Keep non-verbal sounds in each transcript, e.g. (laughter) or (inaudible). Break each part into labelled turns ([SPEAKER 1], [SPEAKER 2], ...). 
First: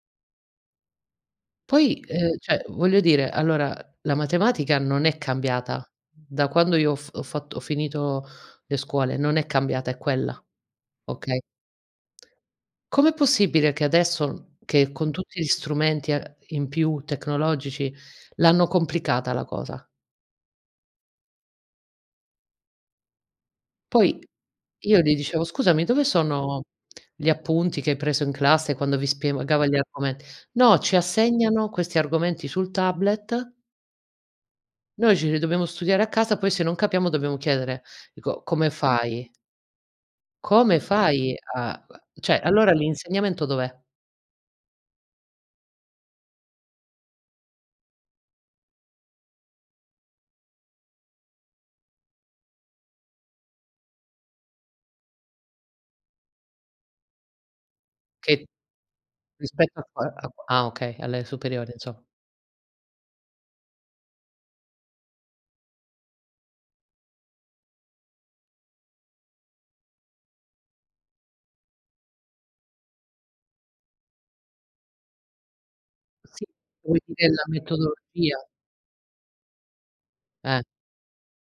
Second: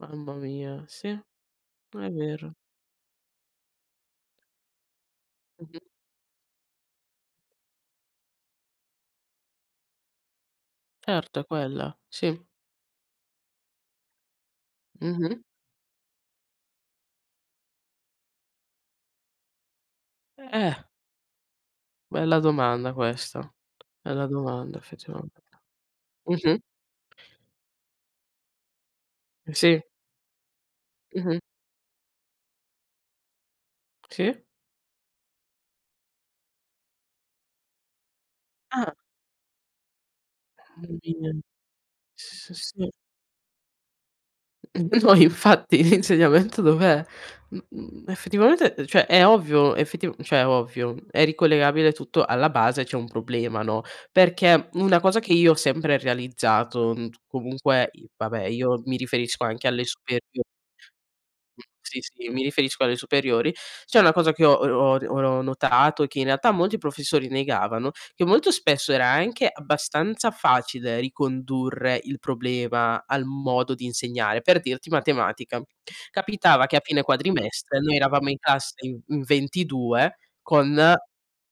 [SPEAKER 1] Mamma mia, sì,
[SPEAKER 2] Poi,
[SPEAKER 1] è
[SPEAKER 2] ehm,
[SPEAKER 1] vero.
[SPEAKER 2] cioè, voglio dire, allora la matematica non è
[SPEAKER 1] Mh-mh.
[SPEAKER 2] cambiata da quando io ho fa ho fatto ho finito le scuole, non è cambiata, è quella. Okay?
[SPEAKER 1] Certo è quella, sì.
[SPEAKER 2] Com'è possibile che adesso che con tutti
[SPEAKER 1] Mh-mh.
[SPEAKER 2] gli strumenti e in più tecnologici, l'hanno complicata la cosa?
[SPEAKER 1] Eh. Bella domanda questa,
[SPEAKER 2] Poi
[SPEAKER 1] bella domanda
[SPEAKER 2] io gli
[SPEAKER 1] effettivame
[SPEAKER 2] dicevo: "Scusami, dove
[SPEAKER 1] mh-mh.
[SPEAKER 2] sono gli appunti che hai preso in classe quando vi
[SPEAKER 1] Mh,
[SPEAKER 2] spiegava gli
[SPEAKER 1] sì.
[SPEAKER 2] argomenti?" "No, ci
[SPEAKER 1] Mh-mh.
[SPEAKER 2] assegnano questi argomenti sul tablet".
[SPEAKER 1] Sì.
[SPEAKER 2] "Noi ce li dobbiamo studiare a casa, poi se non capiamo dobbiamo chiedere". Dico: "Come
[SPEAKER 1] Ah.
[SPEAKER 2] fai?" "Come fai
[SPEAKER 1] (unintelligible)
[SPEAKER 2] a" uhm, cioè
[SPEAKER 1] S
[SPEAKER 2] allora
[SPEAKER 1] sì.
[SPEAKER 2] l'insegnamento dov'è?
[SPEAKER 1] N no infatti, l'insegnamento dov'è? Mhmm, effettivamente cioè, è ovvio, effetiv cioè, ovvio, è ricollegabile tutto, alla base, c'è un problema, no. Perché una cosa che io ho sempre realizzato, mhmm, comunque i vabbè,
[SPEAKER 2] Che
[SPEAKER 1] io mi riferisco anche
[SPEAKER 2] rispetto
[SPEAKER 1] alle
[SPEAKER 2] a qua
[SPEAKER 1] superio
[SPEAKER 2] a q alle
[SPEAKER 1] mhmm,
[SPEAKER 2] superiori
[SPEAKER 1] sì,
[SPEAKER 2] inso
[SPEAKER 1] sì, io mi riferisco alle superiori, c'è una cosa che ho ho ho notato, che in realtà molti professori negavano, che molto spesso era anche abbastanza facile ricondurre il problema al modo di insegnare. Per dirti: matematica.
[SPEAKER 2] Sì,
[SPEAKER 1] Capitava che a
[SPEAKER 2] poi
[SPEAKER 1] fine
[SPEAKER 2] dipende da
[SPEAKER 1] quadrimestre, noi eravamo in
[SPEAKER 2] metodologia.
[SPEAKER 1] classe in in 22
[SPEAKER 2] Eh.
[SPEAKER 1] con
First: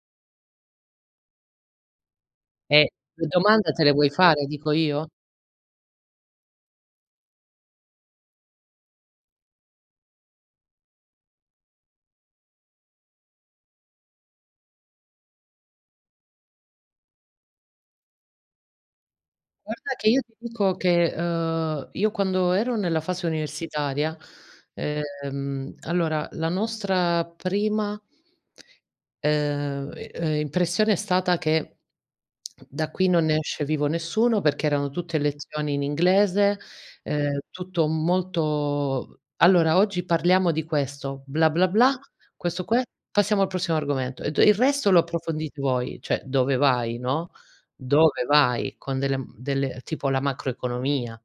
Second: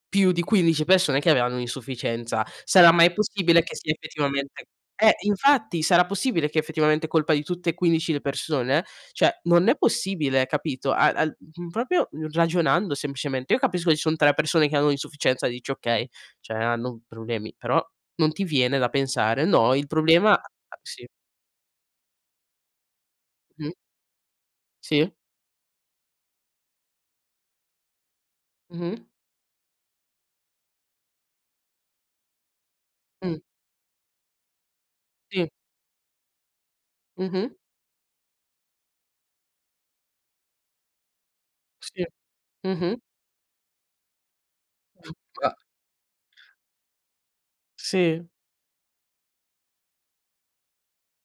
[SPEAKER 1] più di 15 persone che avevano un'insufficienza.
[SPEAKER 2] Eh
[SPEAKER 1] Sarà mai
[SPEAKER 2] le
[SPEAKER 1] possibile
[SPEAKER 2] domande
[SPEAKER 1] che
[SPEAKER 2] te le
[SPEAKER 1] sia
[SPEAKER 2] vuoi fare,
[SPEAKER 1] effettivamente
[SPEAKER 2] dico io?
[SPEAKER 1] eh infatti, sarà possibile che effettivamente è colpa di tutte e 15 le persone? Cioè non è possibile capito. A al mhmm, proprio ragionando semplicemente, io capisco che ci son 3 persone che hanno un'insufficienza, dici: "Okay, cioè hanno problemi", però non ti viene da pensare, no, il
[SPEAKER 2] Guarda che io
[SPEAKER 1] problema
[SPEAKER 2] ti
[SPEAKER 1] a
[SPEAKER 2] dico
[SPEAKER 1] sì.
[SPEAKER 2] che, uhm, io quando ero nella fase
[SPEAKER 1] Mh.
[SPEAKER 2] universitaria,
[SPEAKER 1] Sì.
[SPEAKER 2] ehm, allora la nostra prima
[SPEAKER 1] Mh-mh.
[SPEAKER 2] uhm uhm, impressione è stata che da qui non ne
[SPEAKER 1] Mh.
[SPEAKER 2] esce vivo nessuno perché erano tutte
[SPEAKER 1] Sì.
[SPEAKER 2] lezioni in inglese, ehm,
[SPEAKER 1] Mh-mh.
[SPEAKER 2] tutto molto "Allora oggi parliamo di questo, bla, bla, bla,
[SPEAKER 1] Sì.
[SPEAKER 2] questo qua.
[SPEAKER 1] Mh-mh.
[SPEAKER 2] Passiamo al prossimo argomento e ho de il resto lo approfondite
[SPEAKER 1] (unintelligible)
[SPEAKER 2] voi", cioè dove vai, no. Dove
[SPEAKER 1] Sì.
[SPEAKER 2] vai? Con delle mhmm, delle tipo la macroeconomia.